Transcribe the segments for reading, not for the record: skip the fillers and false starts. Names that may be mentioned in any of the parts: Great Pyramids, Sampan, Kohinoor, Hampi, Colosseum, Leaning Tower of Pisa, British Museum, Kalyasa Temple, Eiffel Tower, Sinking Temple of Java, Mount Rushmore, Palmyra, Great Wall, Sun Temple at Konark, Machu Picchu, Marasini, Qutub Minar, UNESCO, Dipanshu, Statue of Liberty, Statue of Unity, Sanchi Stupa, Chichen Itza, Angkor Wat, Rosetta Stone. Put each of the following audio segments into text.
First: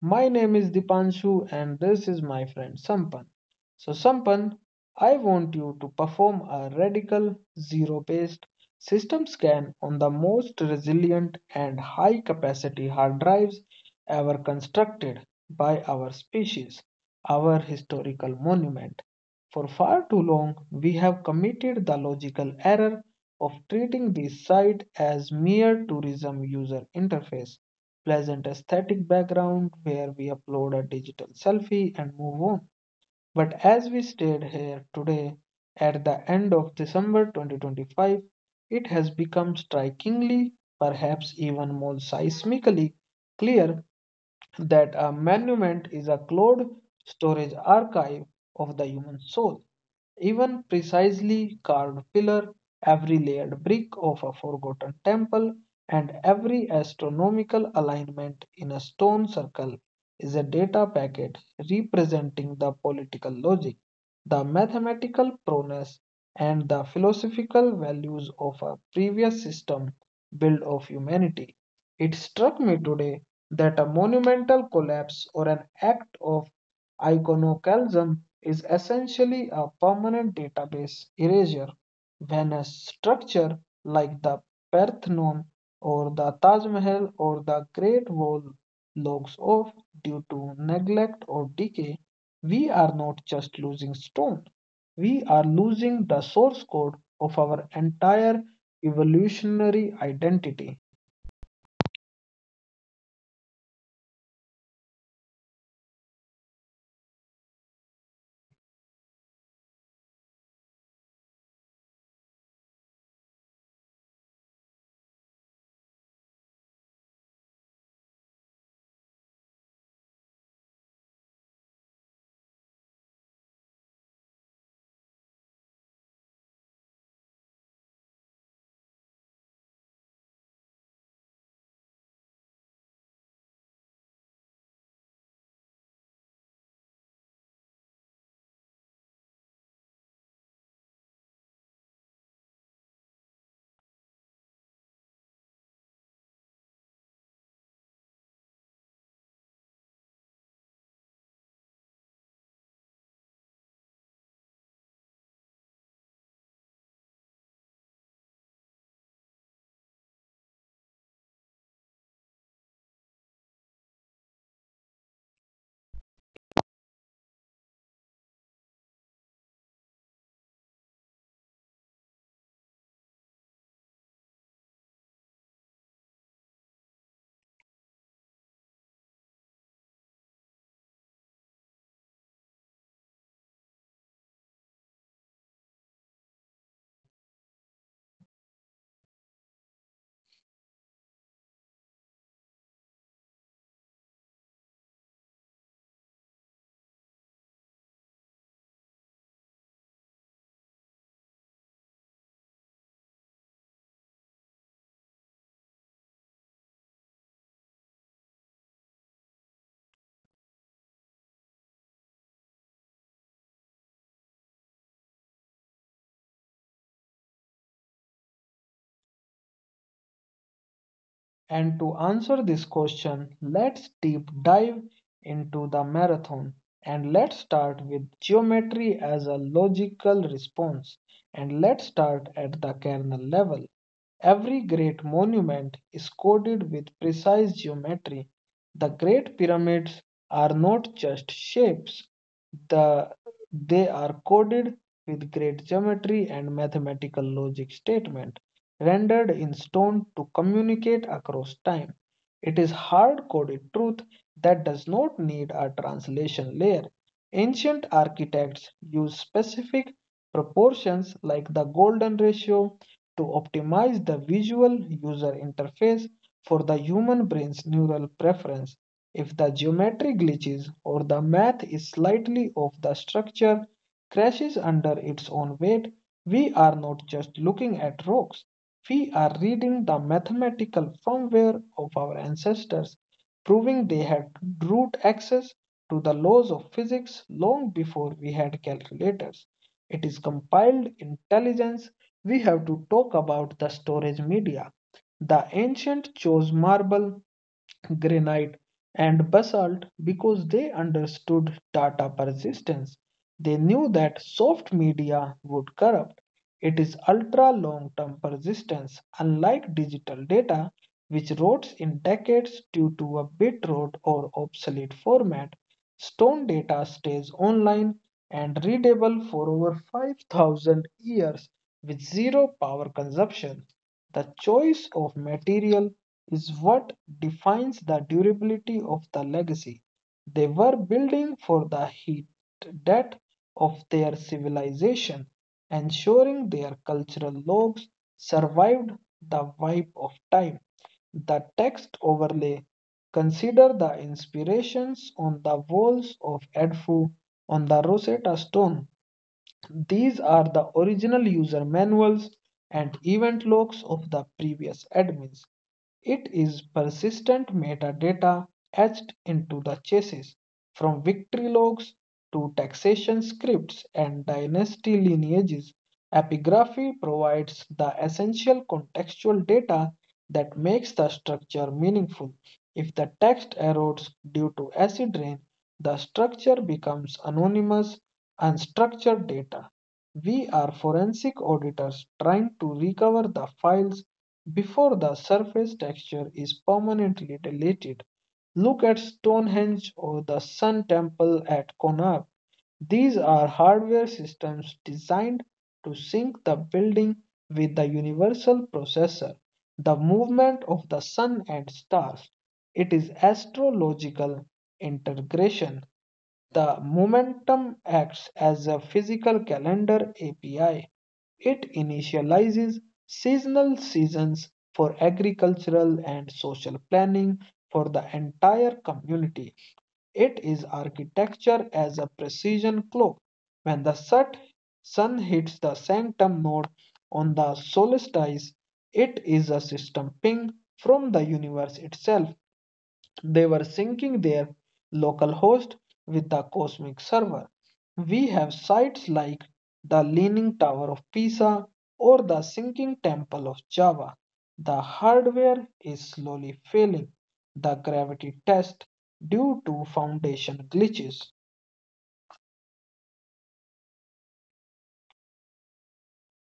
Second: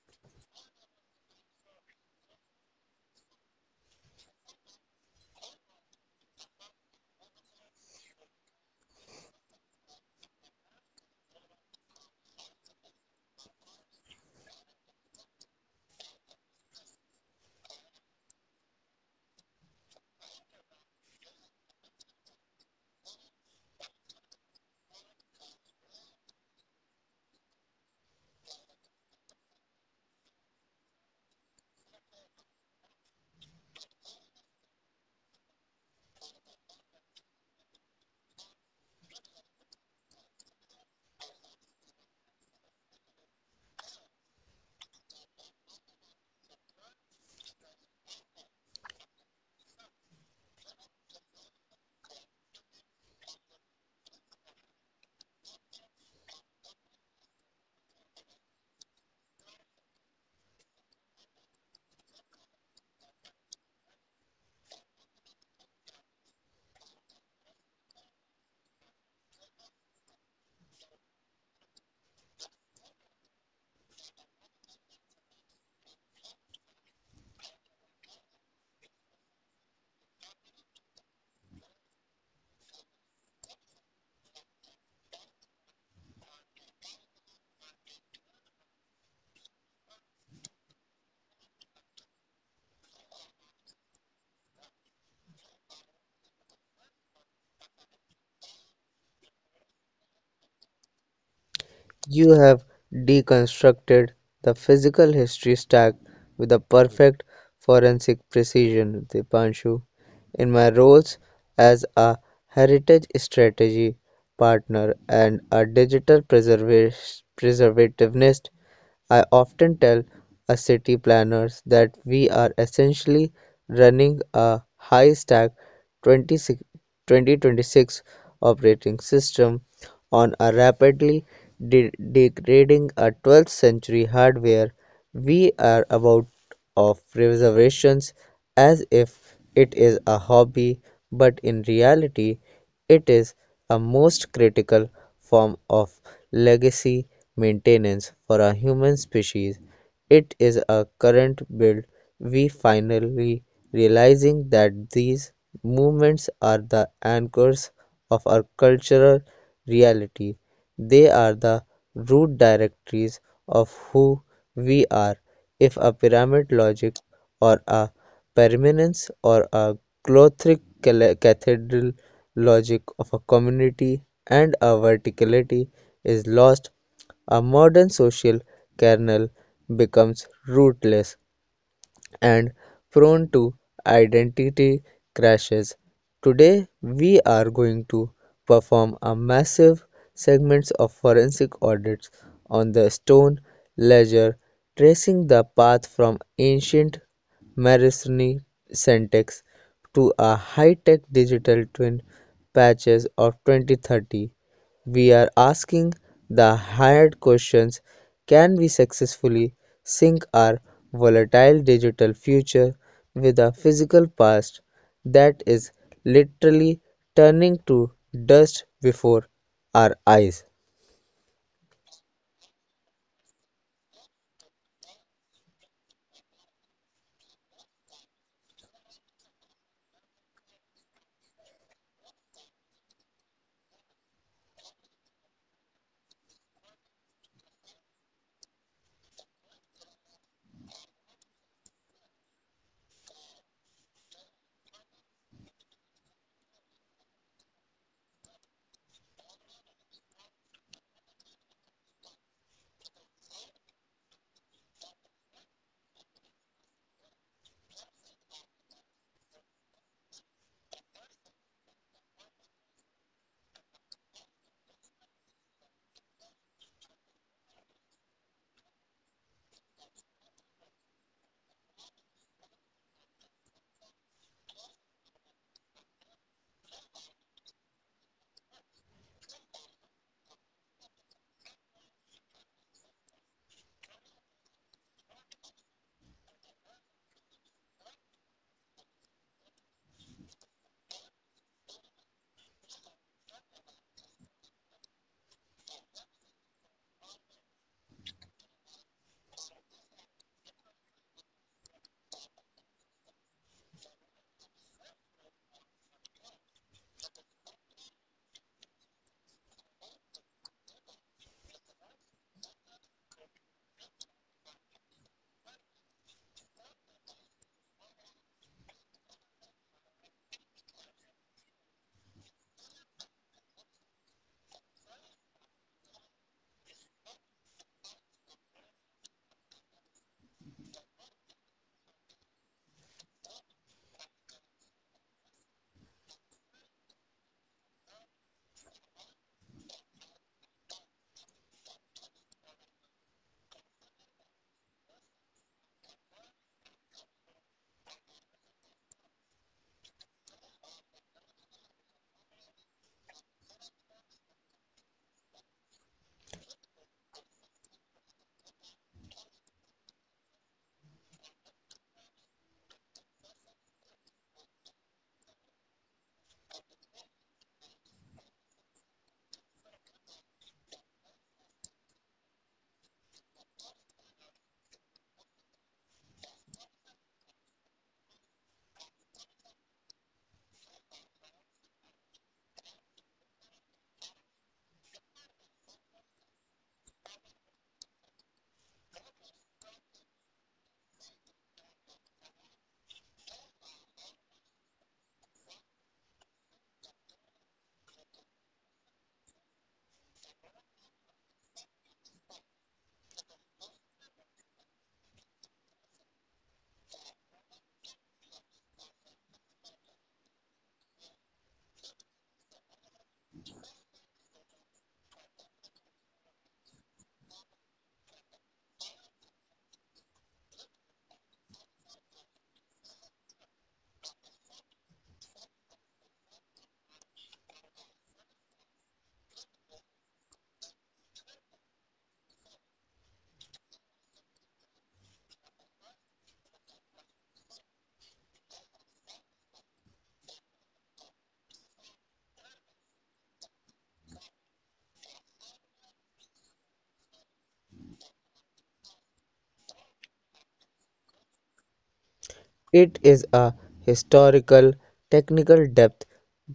My name is Dipanshu, and this is my friend Sampan. So, Sampan, I want you to perform a radical zero based system scan on the most resilient and high capacity hard drives ever constructed by our species, our historical monument. For far too long, we have committed the logical error of treating this site as mere tourism user interface, pleasant aesthetic background where we upload a digital selfie and move on. But as we stayed here today at the end of December 2025, it has become strikingly, perhaps even more seismically clear that a monument is a cloud storage archive of the human soul. Even precisely carved pillar, every layered brick of a forgotten temple, and every astronomical alignment in a stone circle is a data packet representing the political logic, the mathematical prowess, and the philosophical values of a previous system built of humanity. It struck me today that a monumental collapse or an act of iconoclasm is essentially a permanent database erasure. When a structure like the Parthenon or the Taj Mahal or the Great Wall logs off due to neglect or decay, we are not just losing stone, we are losing the source code of our entire evolutionary identity. You have deconstructed the physical history stack with a perfect forensic precision, Dipanshu. In my roles as a heritage strategy partner and a digital preservationist, I often tell a city planners that we are essentially running a high stack 2026 operating system on a rapidly degrading a 12th century hardware. We are about of reservations as if it is a hobby, but in reality, it is a most critical form of legacy maintenance for a human species. It is a current build we finally realizing that these movements are the anchors of our cultural reality. They are the root directories of who we are. If a pyramid logic or a permanence or a Gothic cathedral logic of a community and a verticality is lost, a modern social kernel becomes rootless and prone to identity crashes. Today, we are going to perform a massive segments of forensic audits on the stone ledger, tracing the path from ancient Marasini syntax to a high-tech digital twin patches of 2030. We are asking the hard questions: can we successfully sync our volatile digital future with a physical past that is literally turning to dust before our eyes? And to answer this question, let's deep dive into the marathon, and let's start with geometry as a logical response, and let's start at the kernel level. Every great monument is coded with precise geometry. The Great Pyramids are not just shapes, the, they are coded with great geometry and mathematical logic statement rendered in stone to communicate across time. It is hard-coded truth that does not need a translation layer. Ancient architects used specific proportions like the golden ratio to optimize the visual user interface for the human brain's neural preference. If the geometry glitches or the math is slightly off, the structure crashes under its own weight. We are not just looking at rocks, we are reading the mathematical firmware of our ancestors, proving they had root access to the laws of physics long before we had calculators. It is compiled intelligence. We have to talk about the storage media. The ancient chose marble, granite, and basalt because they understood data persistence. They knew that soft media would corrupt. It is ultra long term persistence, unlike digital data, which rots in decades due to a bit rot or obsolete format. Stone data stays online and readable for over 5,000 years with zero power consumption. The choice of material is what defines the durability of the legacy they were building for the heat death of their civilization, ensuring their cultural logs survived the wipe of time. The text overlay, consider the inspirations on the walls of Edfu, on the Rosetta Stone. These are the original user manuals and event logs of the previous admins. It is persistent metadata etched into the chassis, from victory logs to taxation scripts and dynasty lineages. Epigraphy provides the essential contextual data that makes the structure meaningful. If the text erodes due to acid rain, the structure becomes anonymous, unstructured data. We are forensic auditors trying to recover the files before the surface texture is permanently deleted. Look at Stonehenge or the Sun Temple at Konark. These are hardware systems designed to sync the building with the universal processor, the movement of the sun and stars. It is astrological integration. The momentum acts as a physical calendar API. It initializes seasonal seasons for agricultural and social planning for the entire community. It is architecture as a precision clock. When the sun hits the sanctum node on the solstice, it is a system ping from the universe itself. They were syncing their local host with the cosmic server. We have sites like the Leaning Tower of Pisa or the Sinking Temple of Java. The hardware is slowly failing the gravity test due to foundation glitches. It is a historical technical depth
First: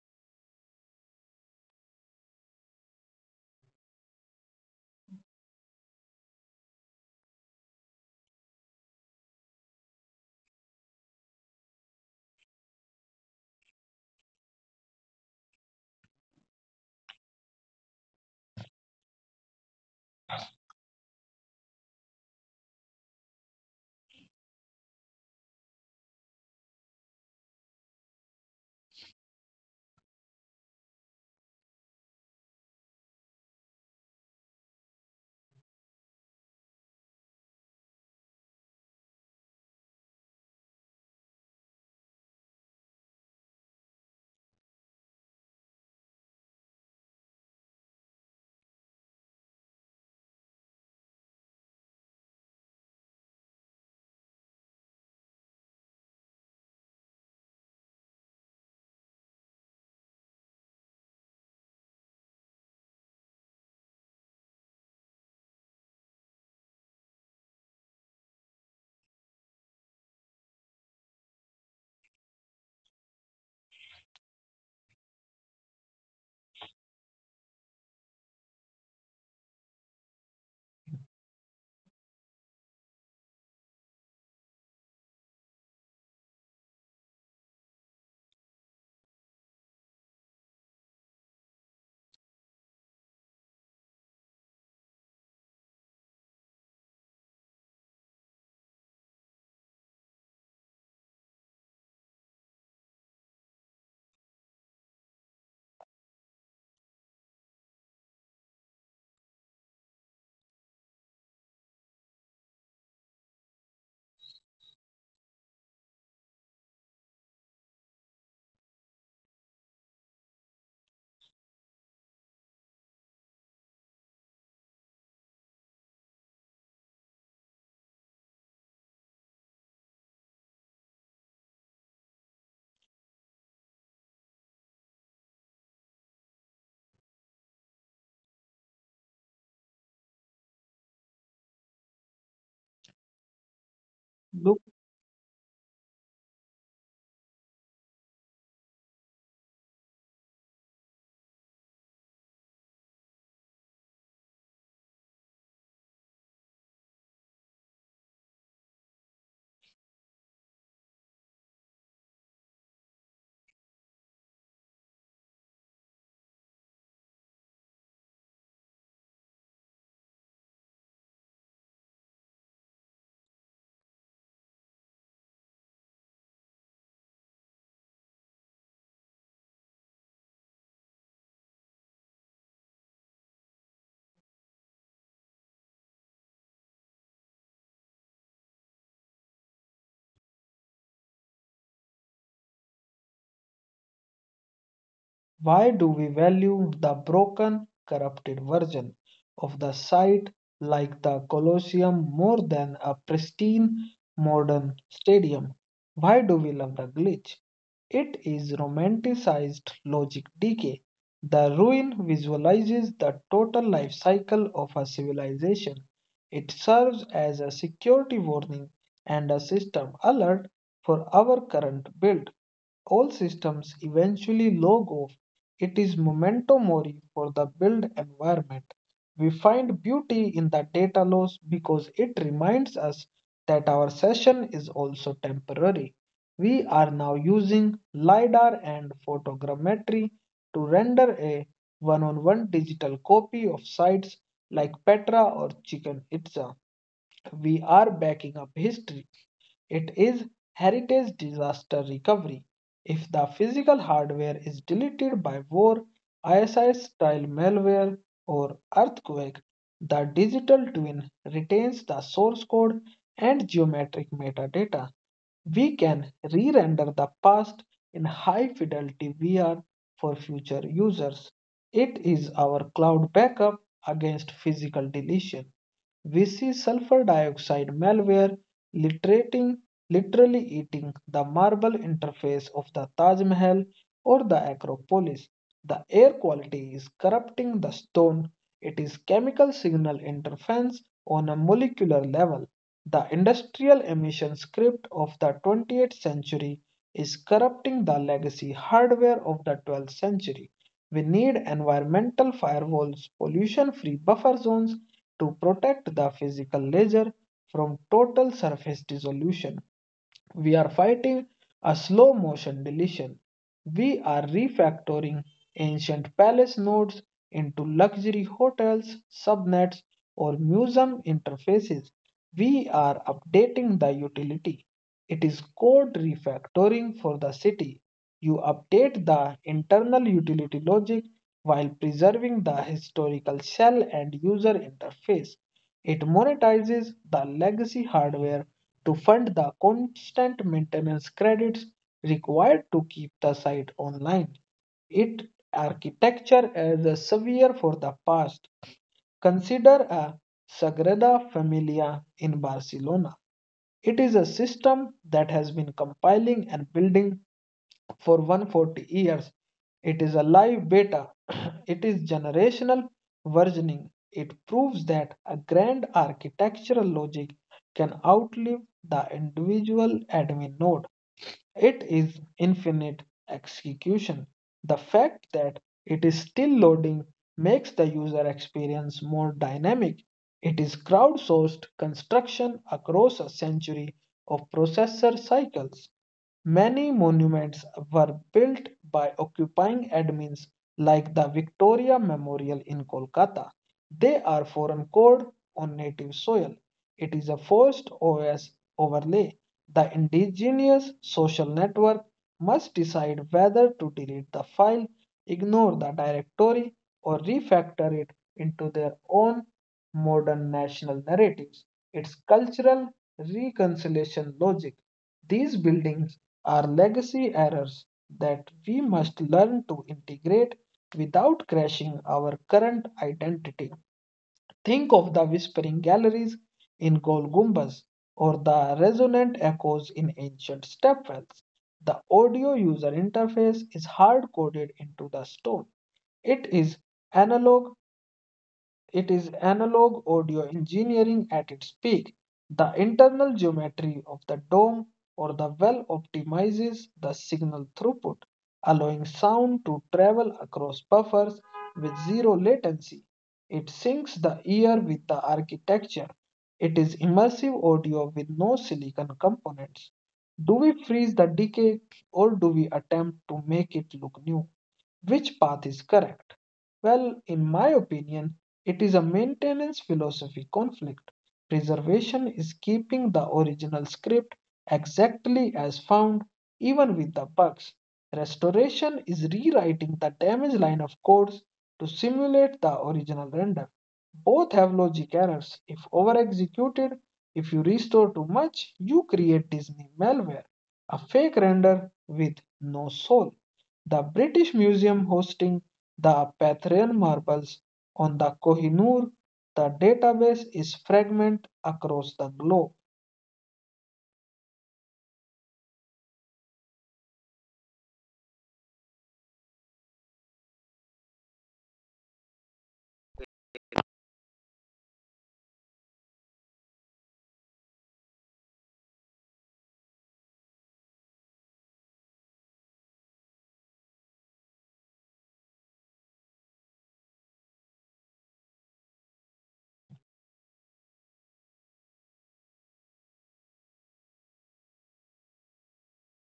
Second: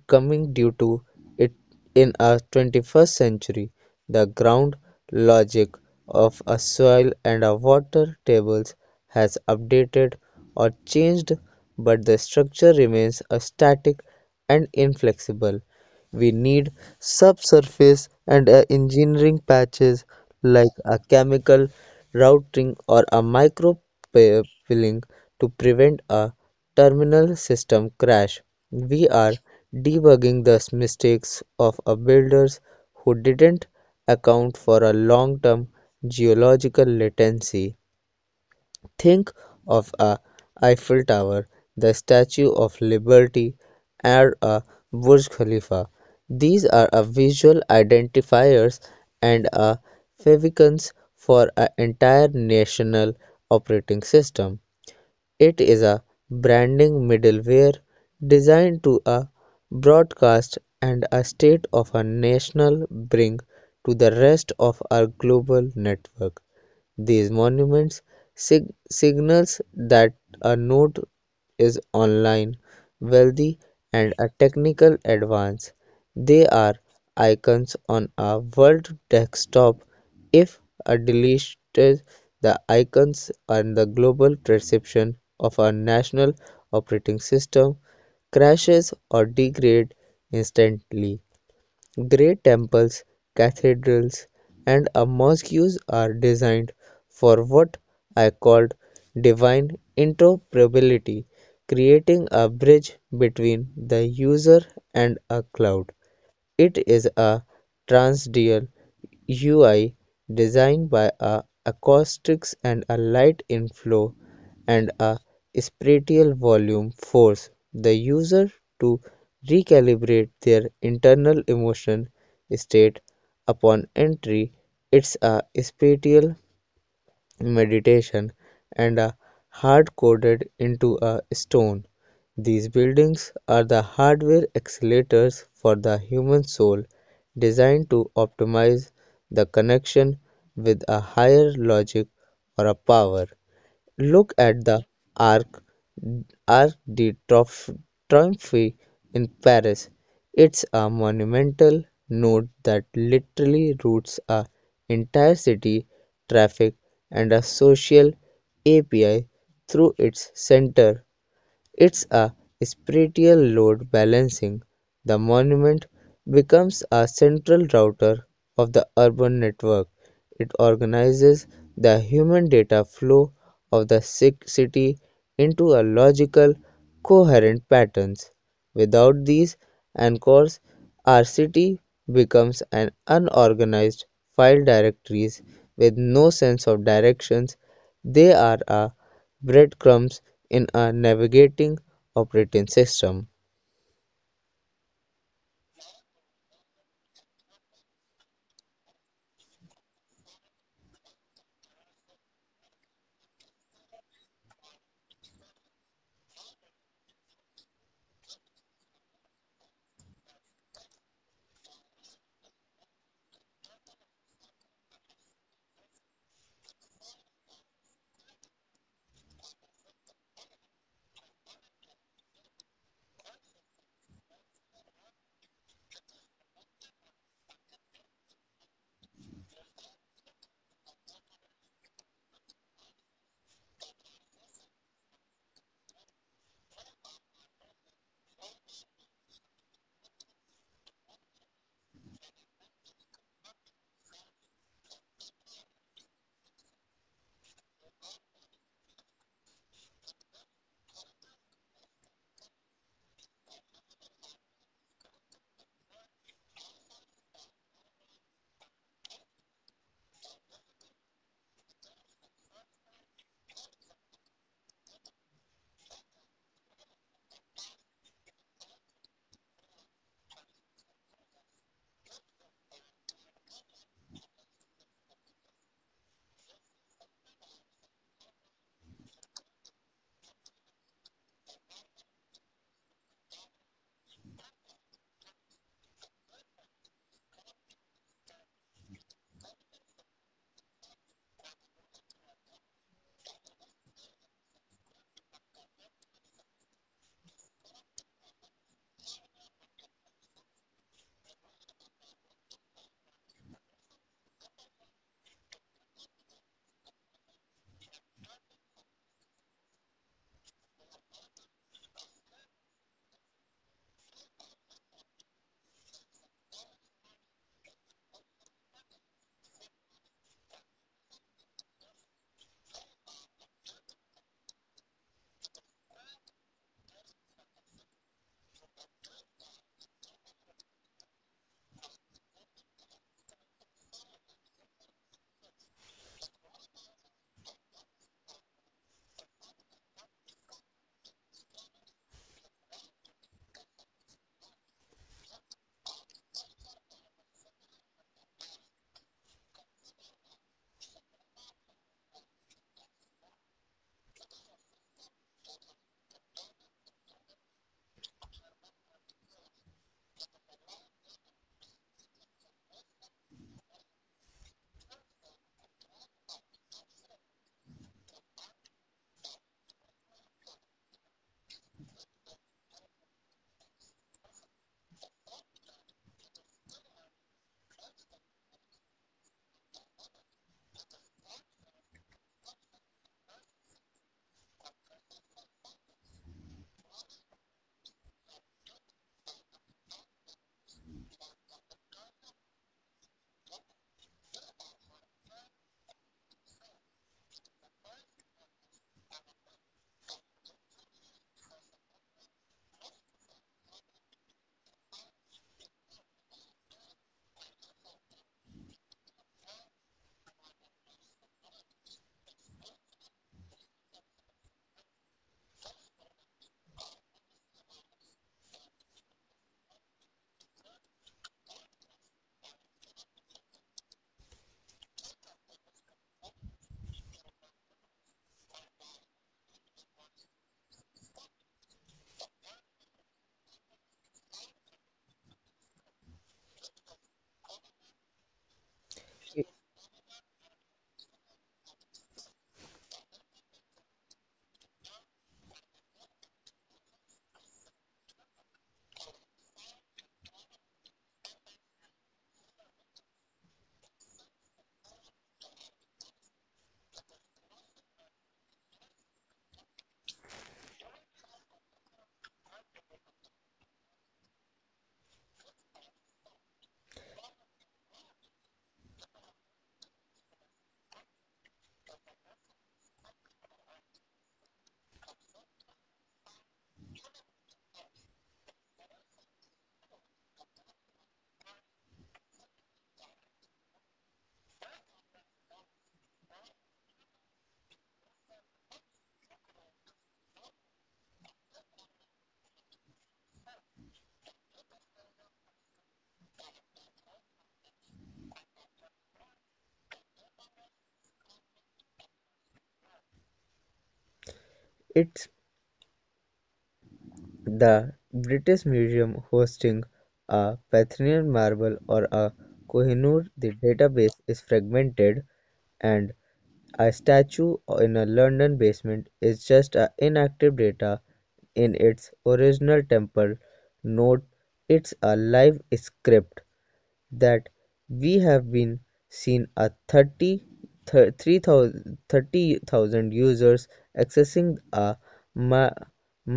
coming due to it in a 21st century. The ground logic of a soil and a water tables has updated or changed, but the structure remains a static and inflexible. We need subsurface and engineering patches like a chemical routing or a micro pilling to prevent a terminal system crash. We are debugging the mistakes of a builders who didn't account for a long-term geological latency. Think of a Eiffel Tower, the Statue of Liberty, or a Burj Khalifa. These are a visual identifiers and a favicons for an entire national operating system. It is a branding middleware designed to a broadcast and a state of a national bring to the rest of our global network. These monuments signals that a note is online, wealthy, and a technical advance. They are icons on a world desktop. If a deleted, the icons and the global perception of a national operating system crashes or degrade instantly. Great temples, cathedrals, and a mosques are designed for what I called divine interoperability, creating a bridge between the user and a cloud. It is a transdial UI designed by a acoustics and a light inflow and a spatial volume force the user to recalibrate their internal emotion state upon entry. It's a spatial meditation, and are hard coded into a stone. These buildings are the hardware accelerators for the human soul, designed to optimize the connection with a higher logic or a power. Look at the Arc Arc de Triomphe in Paris. It's a monumental node that literally routes a entire city, traffic, and a social API through its center. It's a spatial load balancing. The monument becomes a central router of the urban network. It organizes the human data flow of the sick city into a logical, coherent patterns. Without these anchors, our city becomes an unorganized file directories with no sense of directions. They are a breadcrumbs in a navigating operating system. Why do we value the broken, corrupted version of the site like the Colosseum more than a pristine modern stadium? Why do we love the glitch? It is romanticized logic decay. The ruin visualizes the total life cycle of a civilization. It serves as a security warning and a system alert for our current build. All systems eventually log off. It is memento mori for the build environment. We find beauty in the data loss because it reminds us that our session is also temporary. We are now using LiDAR and photogrammetry to render a one on one digital copy of sites like Petra or Chichen Itza. We are backing up history. It is heritage disaster recovery. If the physical hardware is deleted by war, ISI style malware, or earthquake, the digital twin retains the source code and geometric metadata. We can re-render the past in high fidelity VR for future users. It is our cloud backup against physical deletion. We see sulfur dioxide malware literating, literally eating the marble interface of the Taj Mahal or the Acropolis. The air quality is corrupting the stone. It is chemical signal interference on a molecular level. The industrial emission script of the 20th century is corrupting the legacy hardware of the 12th century. We need environmental firewalls, pollution free buffer zones to protect the physical ledger from total surface dissolution. We are fighting a slow motion deletion. We are refactoring ancient palace nodes into luxury hotels, subnets, or museum interfaces. We are updating the utility. It is code refactoring for the city. You update the internal utility logic while preserving the historical shell and user interface. It monetizes the legacy hardware to fund the constant maintenance credits required to keep the site online. Its architecture is a severe for the past. Consider a Sagrada Familia in Barcelona. It is a system that has been compiling and building for 140 years. It is a live beta. It is generational versioning. It proves that a grand architectural logic can outlive the individual admin node. It is infinite execution. The fact that it is still loading makes the user experience more dynamic. It is crowdsourced construction across a century of processor cycles. Many monuments were built by occupying admins, like the Victoria Memorial in Kolkata. They are foreign code on native soil. It is a forced OS overlay. The indigenous social network must decide whether to delete the file, ignore the directory, or refactor it into their own modern national narratives. It's cultural reconciliation logic. These buildings are legacy errors that we must learn to integrate without crashing our current identity. Think of the whispering galleries in Gol Gumbaz or the resonant echoes in ancient stepwells. The audio user interface is hard coded into the stone. It is analog analog audio engineering at its peak. The internal geometry of the dome or the well optimizes the signal throughput, allowing sound to travel across buffers with zero latency. It syncs the ear with the architecture. It is immersive audio with no silicon components. Do we freeze the decay or do we attempt to make it look new? Which path is correct? Well, in my opinion, it is a maintenance philosophy conflict. Preservation is keeping the original script exactly as found, even with the bugs. Restoration is rewriting the damaged line of codes to simulate the original render. Both have logic errors. If over executed, if you restore too much, you create Disney malware, a fake render with no soul, the British Museum hosting the Patharan marbles on the Kohinoor. The database is fragmented across the globe. It's the British Museum hosting a Parthian marble or a Kohinoor. The database is fragmented, and a statue in a London basement is just a inactive data in its original temple. Note, it's a live script that we have been seen a 30 30,000 users accessing a ma-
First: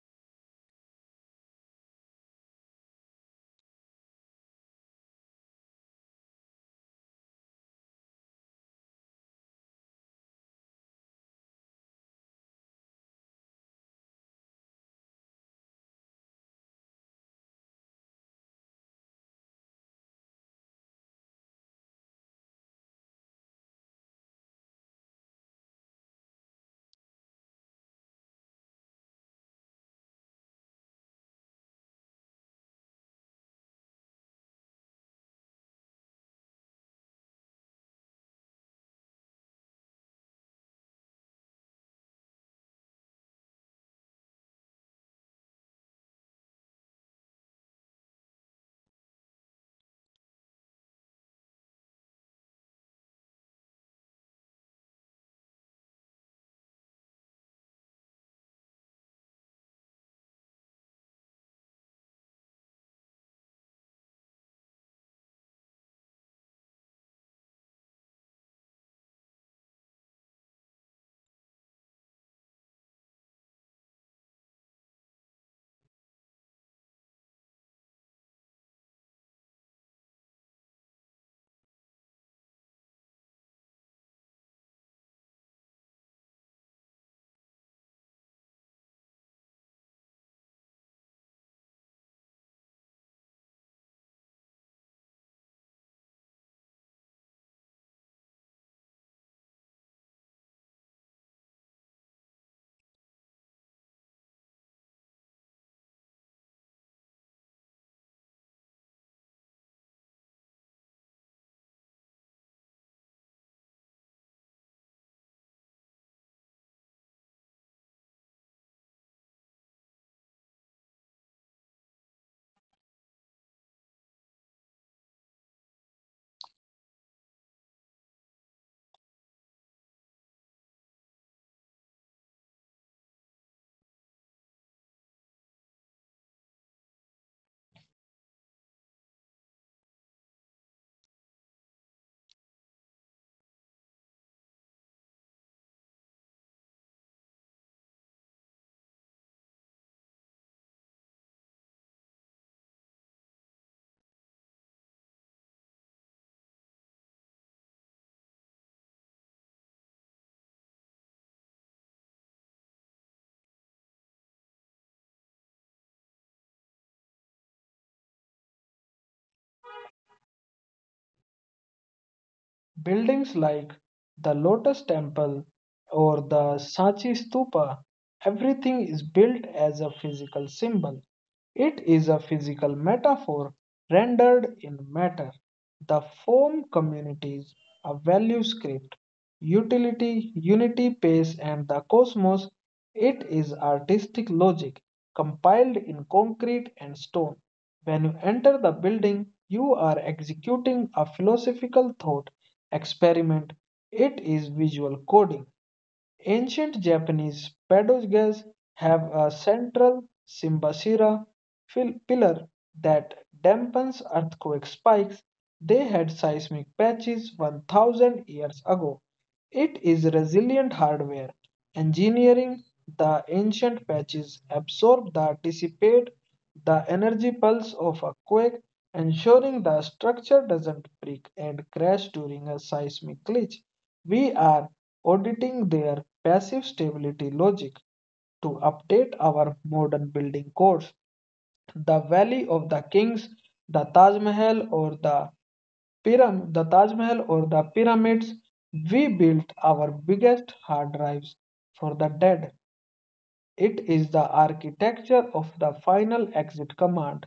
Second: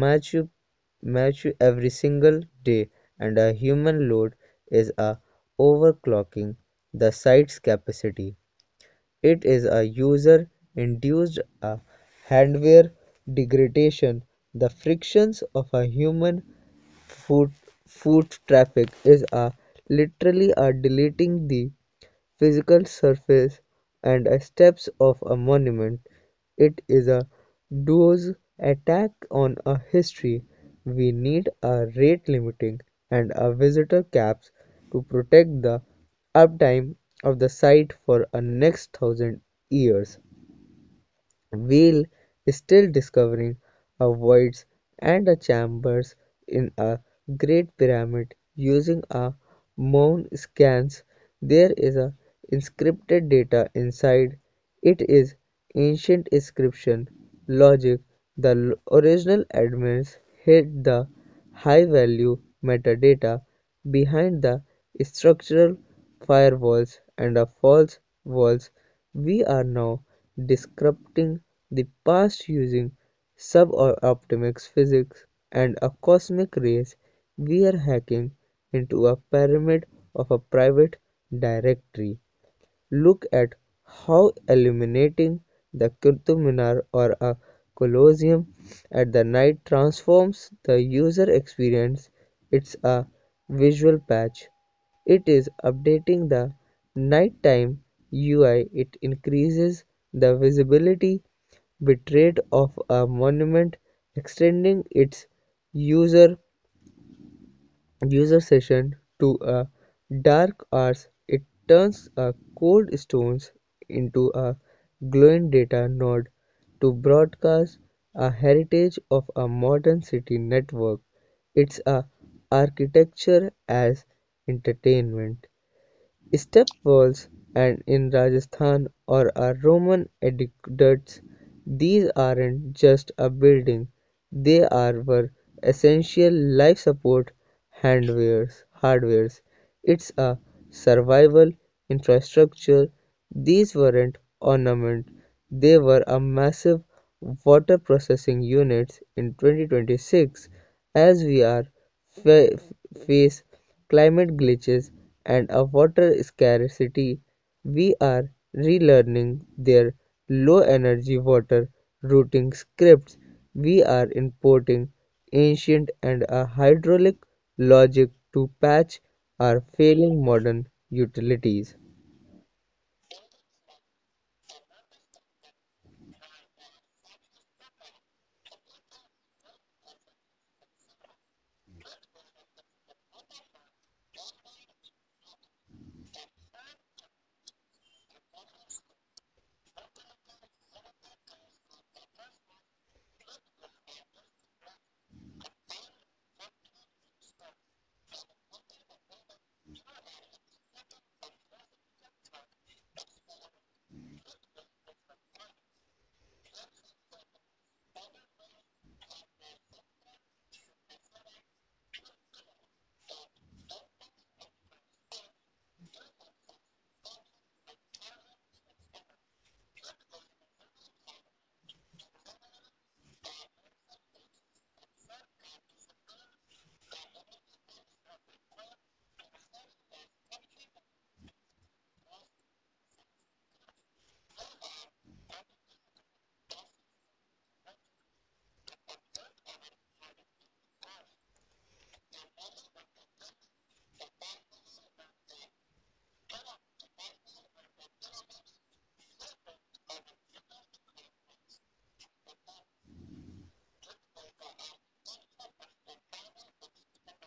Machu Machu every single day, and a human load is a overclocking the site's capacity. It is a user induced a hardware degradation, the frictions of a human Food, food traffic is a literally are deleting the physical surface and a steps of a monument. It is a duo's attack on a history. We need a rate limiting and a visitor caps to protect the uptime of the site for a next thousand years. Whale is still discovering a voids and a chambers in a great pyramid using a moon scans. There is a inscripted data inside. It is ancient inscription logic. The original admins hid the high value metadata behind the structural firewalls and a false walls. We are now descripting the past using suboptimal physics and a cosmic race. We are hacking into a pyramid of a private directory. Look at how illuminating the Qutub Minar or a Colosseum at the night transforms the user experience. It's a visual patch. It is updating the nighttime UI. It increases the visibility bitrate of a monument, extending its user user session to a dark arts. It turns a cold stones into a glowing data node to broadcast a heritage of a modern city network. It's a architecture as entertainment. Step walls and in Rajasthan or our Roman aqueducts, these aren't just a building, they are were essential life support handwares hardwares. It's a survival infrastructure. These weren't ornament, they were a massive water processing units in 2026. As we are fa- face climate glitches and a water scarcity, we are relearning their low energy water routing scripts. We are importing ancient and a hydraulic logic to patch our failing modern utilities. Buildings like the Lotus Temple or the Sanchi Stupa, everything is built as a physical symbol. It is a physical metaphor rendered in matter. The form communities a value script, utility, unity, pace, and the cosmos. It is artistic logic compiled in concrete and stone. When you enter the building, you are executing a philosophical thought experiment. It is visual coding. Ancient Japanese pagodas have a central Simbasira pillar that dampens earthquake spikes. They had seismic patches 1000 years ago. It is resilient hardware. Engineering the ancient patches absorb the dissipate the energy pulse of a quake, ensuring the structure doesn't break and crash during a seismic glitch. We are auditing their passive stability logic to update our modern building codes. The Valley of the Kings, the Taj Mahal, the Taj Mahal or the pyramids, we built our biggest hard drives for the dead. It is the architecture of the final exit command.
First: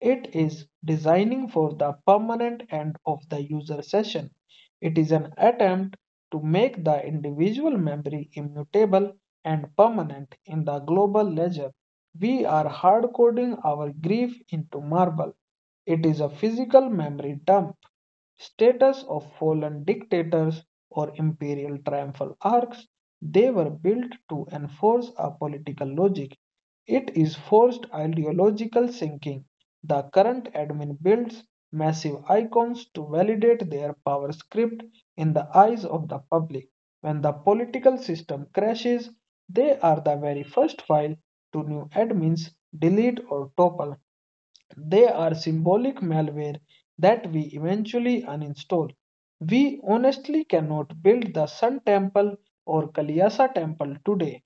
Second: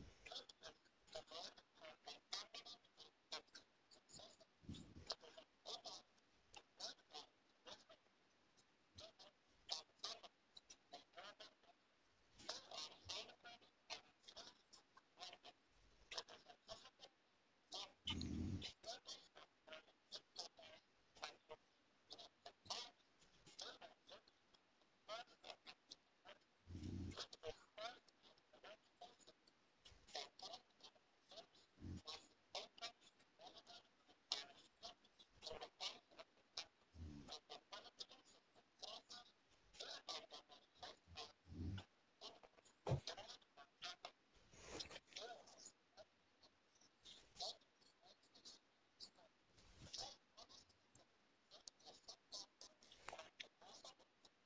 It is designing for the permanent end of the user session. It is an attempt to make the individual memory immutable and permanent in the global ledger. We are hard coding our grief into marble. It is a physical memory dump status of fallen dictators or imperial triumphal arcs. They were built to enforce a political logic. It is forced ideological thinking. The current admin builds massive icons to validate their power script in the eyes of the public. When the political system crashes, they are the very first file to new admins delete or topple. They are symbolic malware that we eventually uninstall. We honestly cannot build the Sun Temple or Kalyasa Temple today.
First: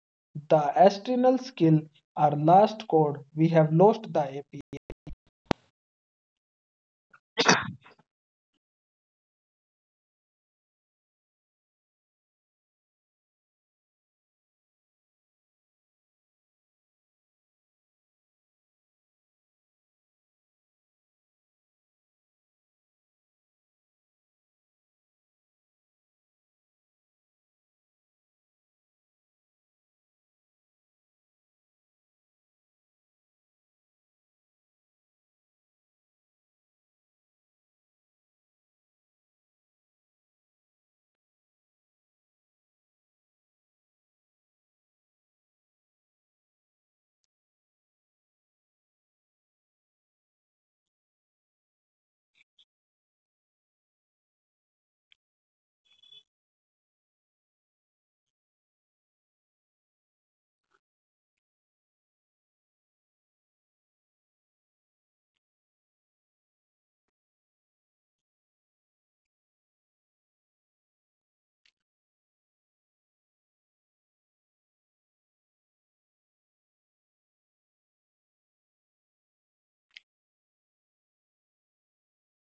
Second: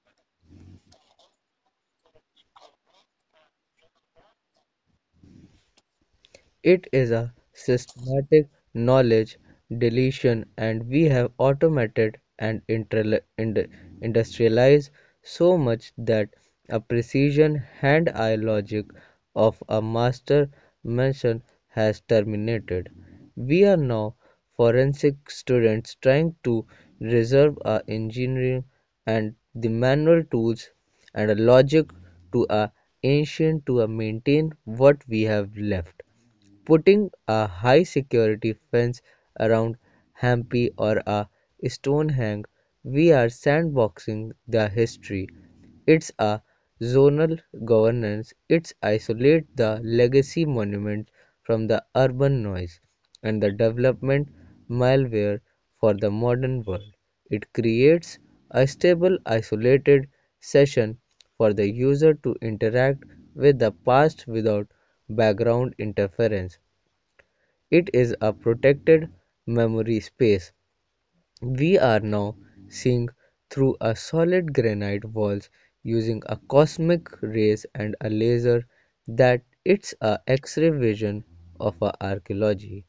The astrinal skill, our last code, we have lost the API. It is a systematic knowledge deletion, and we have automated and industrialized so much that a precision hand-eye logic of a master mansion has terminated. We are now forensic students trying to reserve our engineering and the manual tools and a logic to our ancient to maintain what we have left. Putting a high security fence around Hampi or a Stonehenge, we are sandboxing the history. It's a zonal governance. It's isolate the legacy monuments from the urban noise and the development malware for the modern world. It creates a stable, isolated session for the user to interact with the past without background interference. It is a protected memory space. We are now seeing through a solid granite walls using a cosmic rays and a laser that it's a X-ray vision of a archaeology.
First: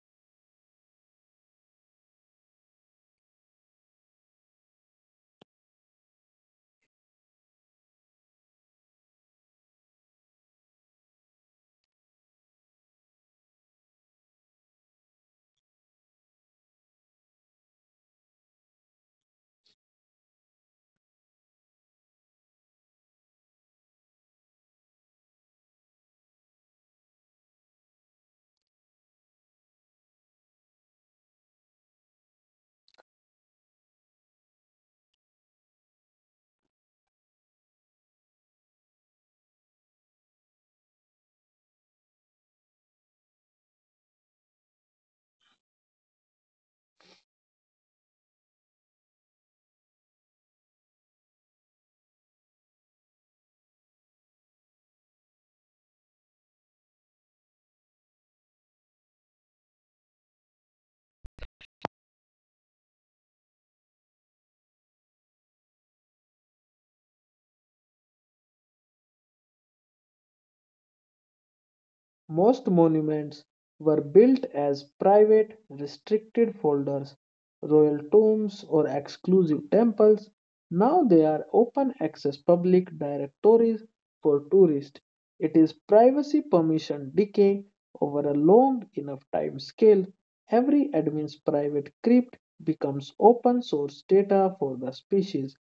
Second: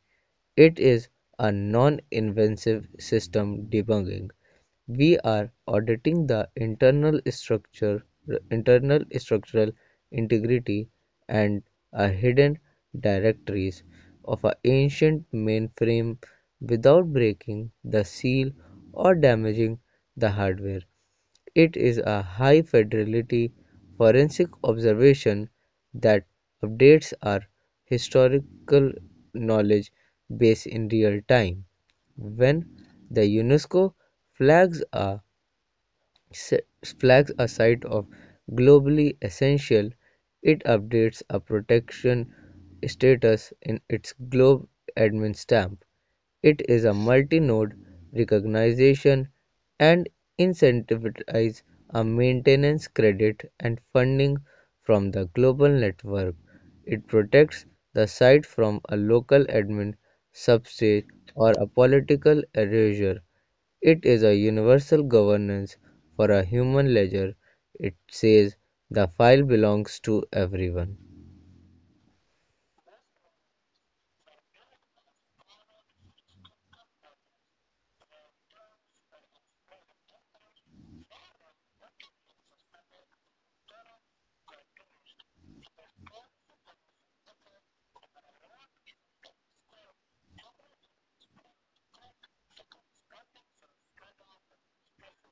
It is a non-invasive system debugging. We are auditing the internal structural integrity, and a hidden directories of an ancient mainframe without breaking the seal or damaging the hardware. It is a high fidelity forensic observation that updates our historical knowledge base in real time. When the UNESCO flags a flags a site of globally essential, it updates a protection status in its globe admin stamp. It is a multi-node recognition and incentivizes a maintenance credit and funding from the global network. It protects the site from a local admin subsidy or a political erasure. It is a universal governance for a human ledger. It says the file belongs to everyone. Most monuments were built as private, restricted folders, royal tombs, or exclusive temples. Now they are open access public directories for tourists. It is privacy permission decay over a long enough time scale. Every admin's private crypt becomes open source data for the species.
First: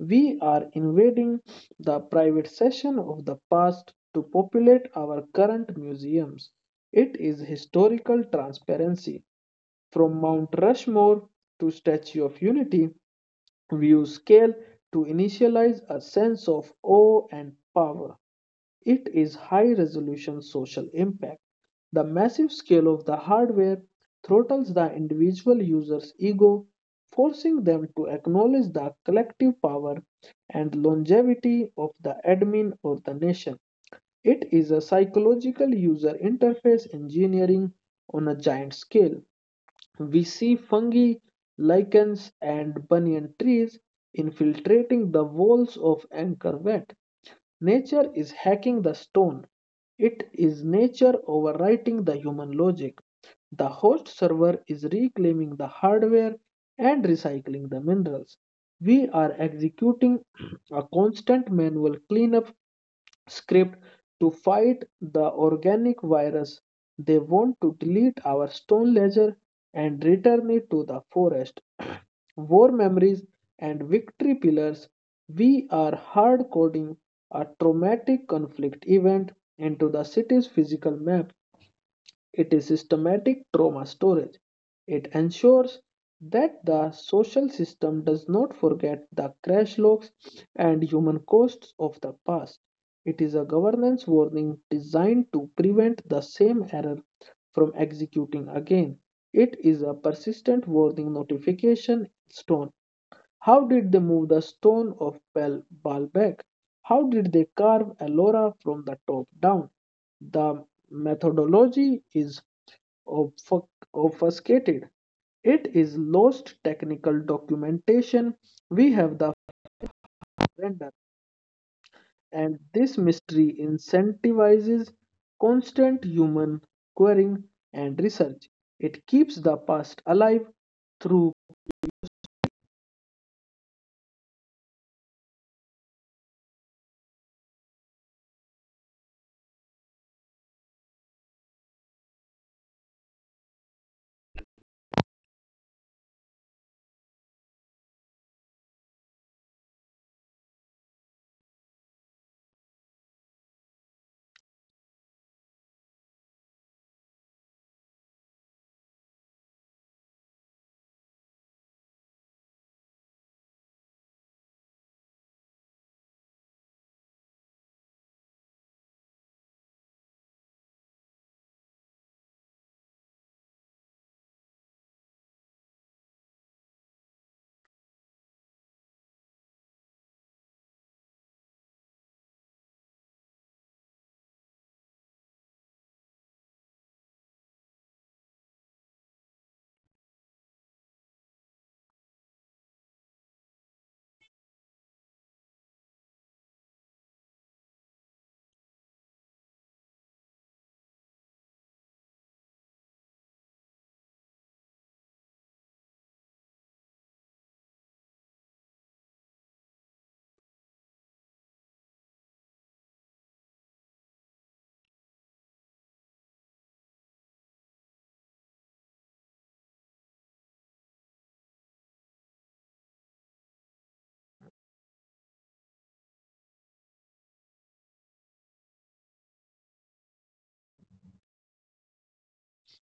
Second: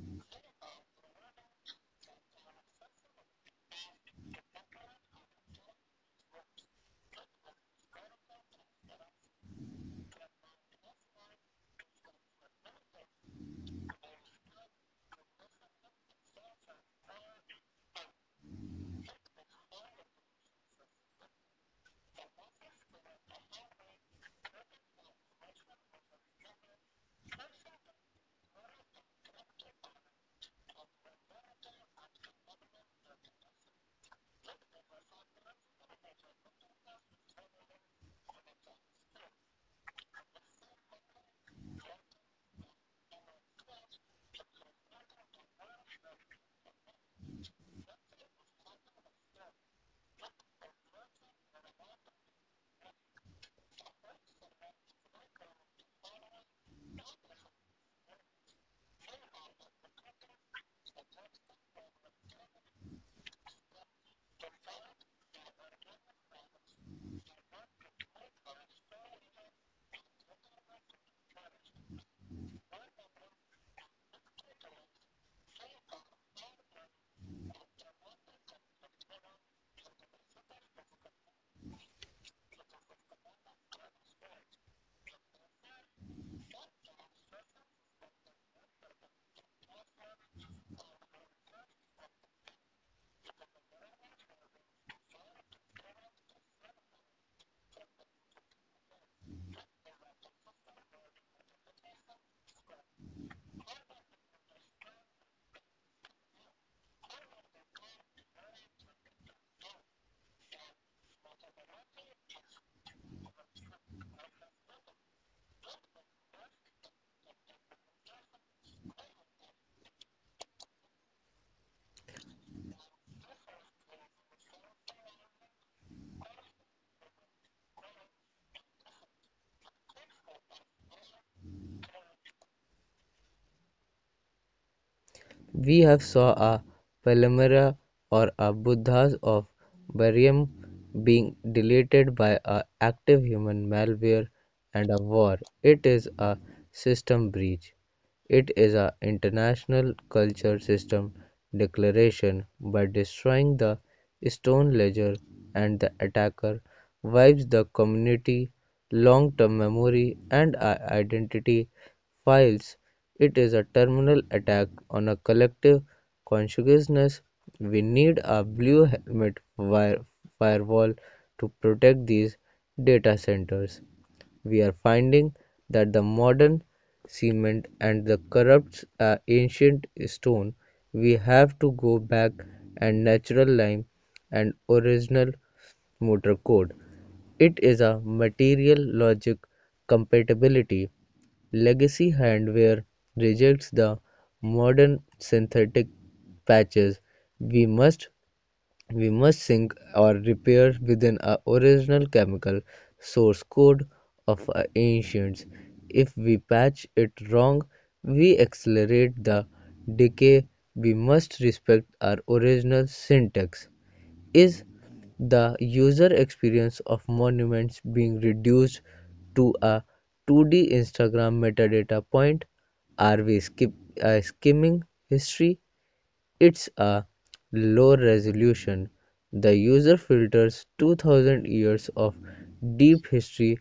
We are invading the private session of the past to populate our current museums. It is historical transparency. From Mount Rushmore to Statue of Unity, view scale to initialize a sense of awe and power. It is high resolution social impact. The massive scale of the hardware throttles the individual user's ego, forcing them to acknowledge the collective power and longevity of the admin or the nation. It is a psychological user interface engineering on a giant scale. We see fungi, lichens, and banyan trees infiltrating the walls of Angkor Wat. Nature is hacking the stone. It is nature overwriting the human logic. The host server is reclaiming the hardware and recycling the minerals. We are executing a constant manual cleanup script to fight the organic virus. They want to delete our stone ledger and return it to the forest. War memories, and victory pillars, we are hard coding a traumatic conflict event into the city's physical map. It is systematic trauma storage. It ensures that the social system does not forget the crash logs and human costs of the past. It is a governance warning designed to prevent the same error from executing again. It is a persistent warning notification stone. How did they move the stone of Baalbek? How did they carve Ellora from the top down? The methodology is obfuc- obfuscated. It is lost technical documentation. We have the render, and this mystery incentivizes constant human querying and research. It keeps the past alive through We have saw a Palmyra or a Buddha's of Barium being deleted by a active human malware and a war. It is a system breach. It is a international culture system declaration by destroying the stone ledger, and the attacker wipes the community long-term memory and identity files. It is a terminal attack on a collective consciousness. We need a blue helmet wire firewall to protect these data centers. We are finding that the modern cement and the corrupts ancient stone. We have to go back and natural lime and original motor code. It is a material logic compatibility. Legacy hardware rejects the modern synthetic patches. We must we must sync or repair within our original chemical source code of our ancients. If we patch it wrong, we accelerate the decay. We must respect our original syntax. Is the user experience of monuments being reduced to a 2D Instagram metadata point? Are we skimming history? It's a low resolution. The user filters 2000 years of deep history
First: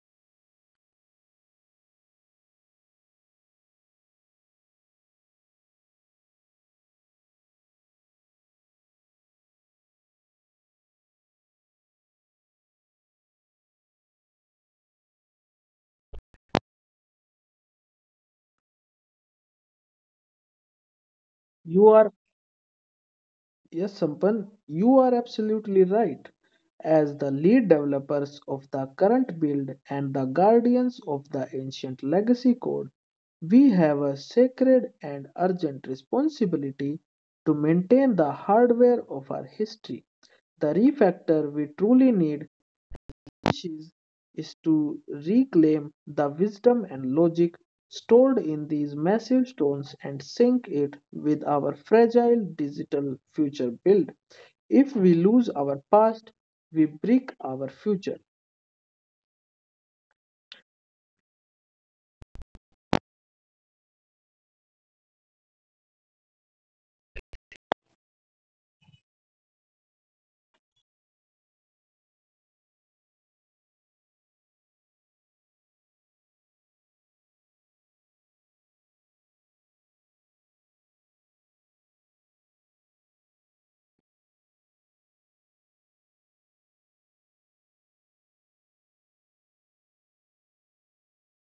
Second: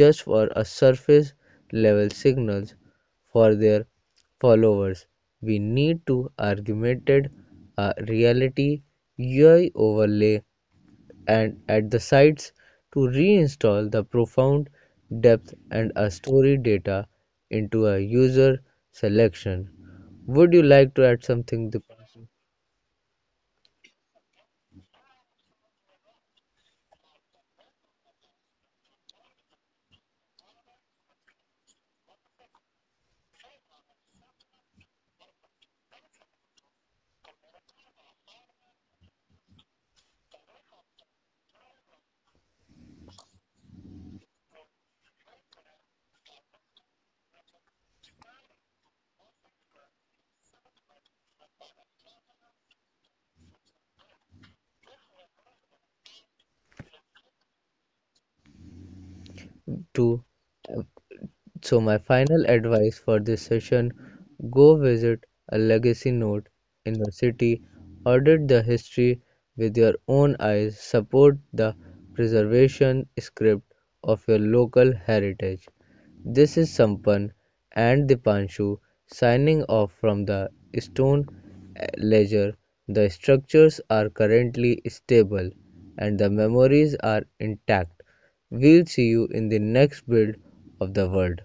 just for a surface level signals for their followers. We need to augment a reality UI overlay and at the sites to reinstall the profound depth and a story data into a user selection. Would you like to add something, your Dipanshu, Yes, Sampan, you are absolutely right. As the lead developers of the current build and the guardians of the ancient legacy code, we have a sacred and urgent responsibility to maintain the hardware of our history. The refactor we truly need is, is to reclaim the wisdom and logic stored in these massive stones and sync it with our fragile digital future build. If we lose our past, we break our future. to So, my final advice for this session: go visit a legacy node in your city, audit the history with your own eyes, support the preservation script of your local heritage. This is Sampan and Dipanshu signing off from the stone ledger. The structures are currently stable and the memories are intact. We'll see you in the next build of the world.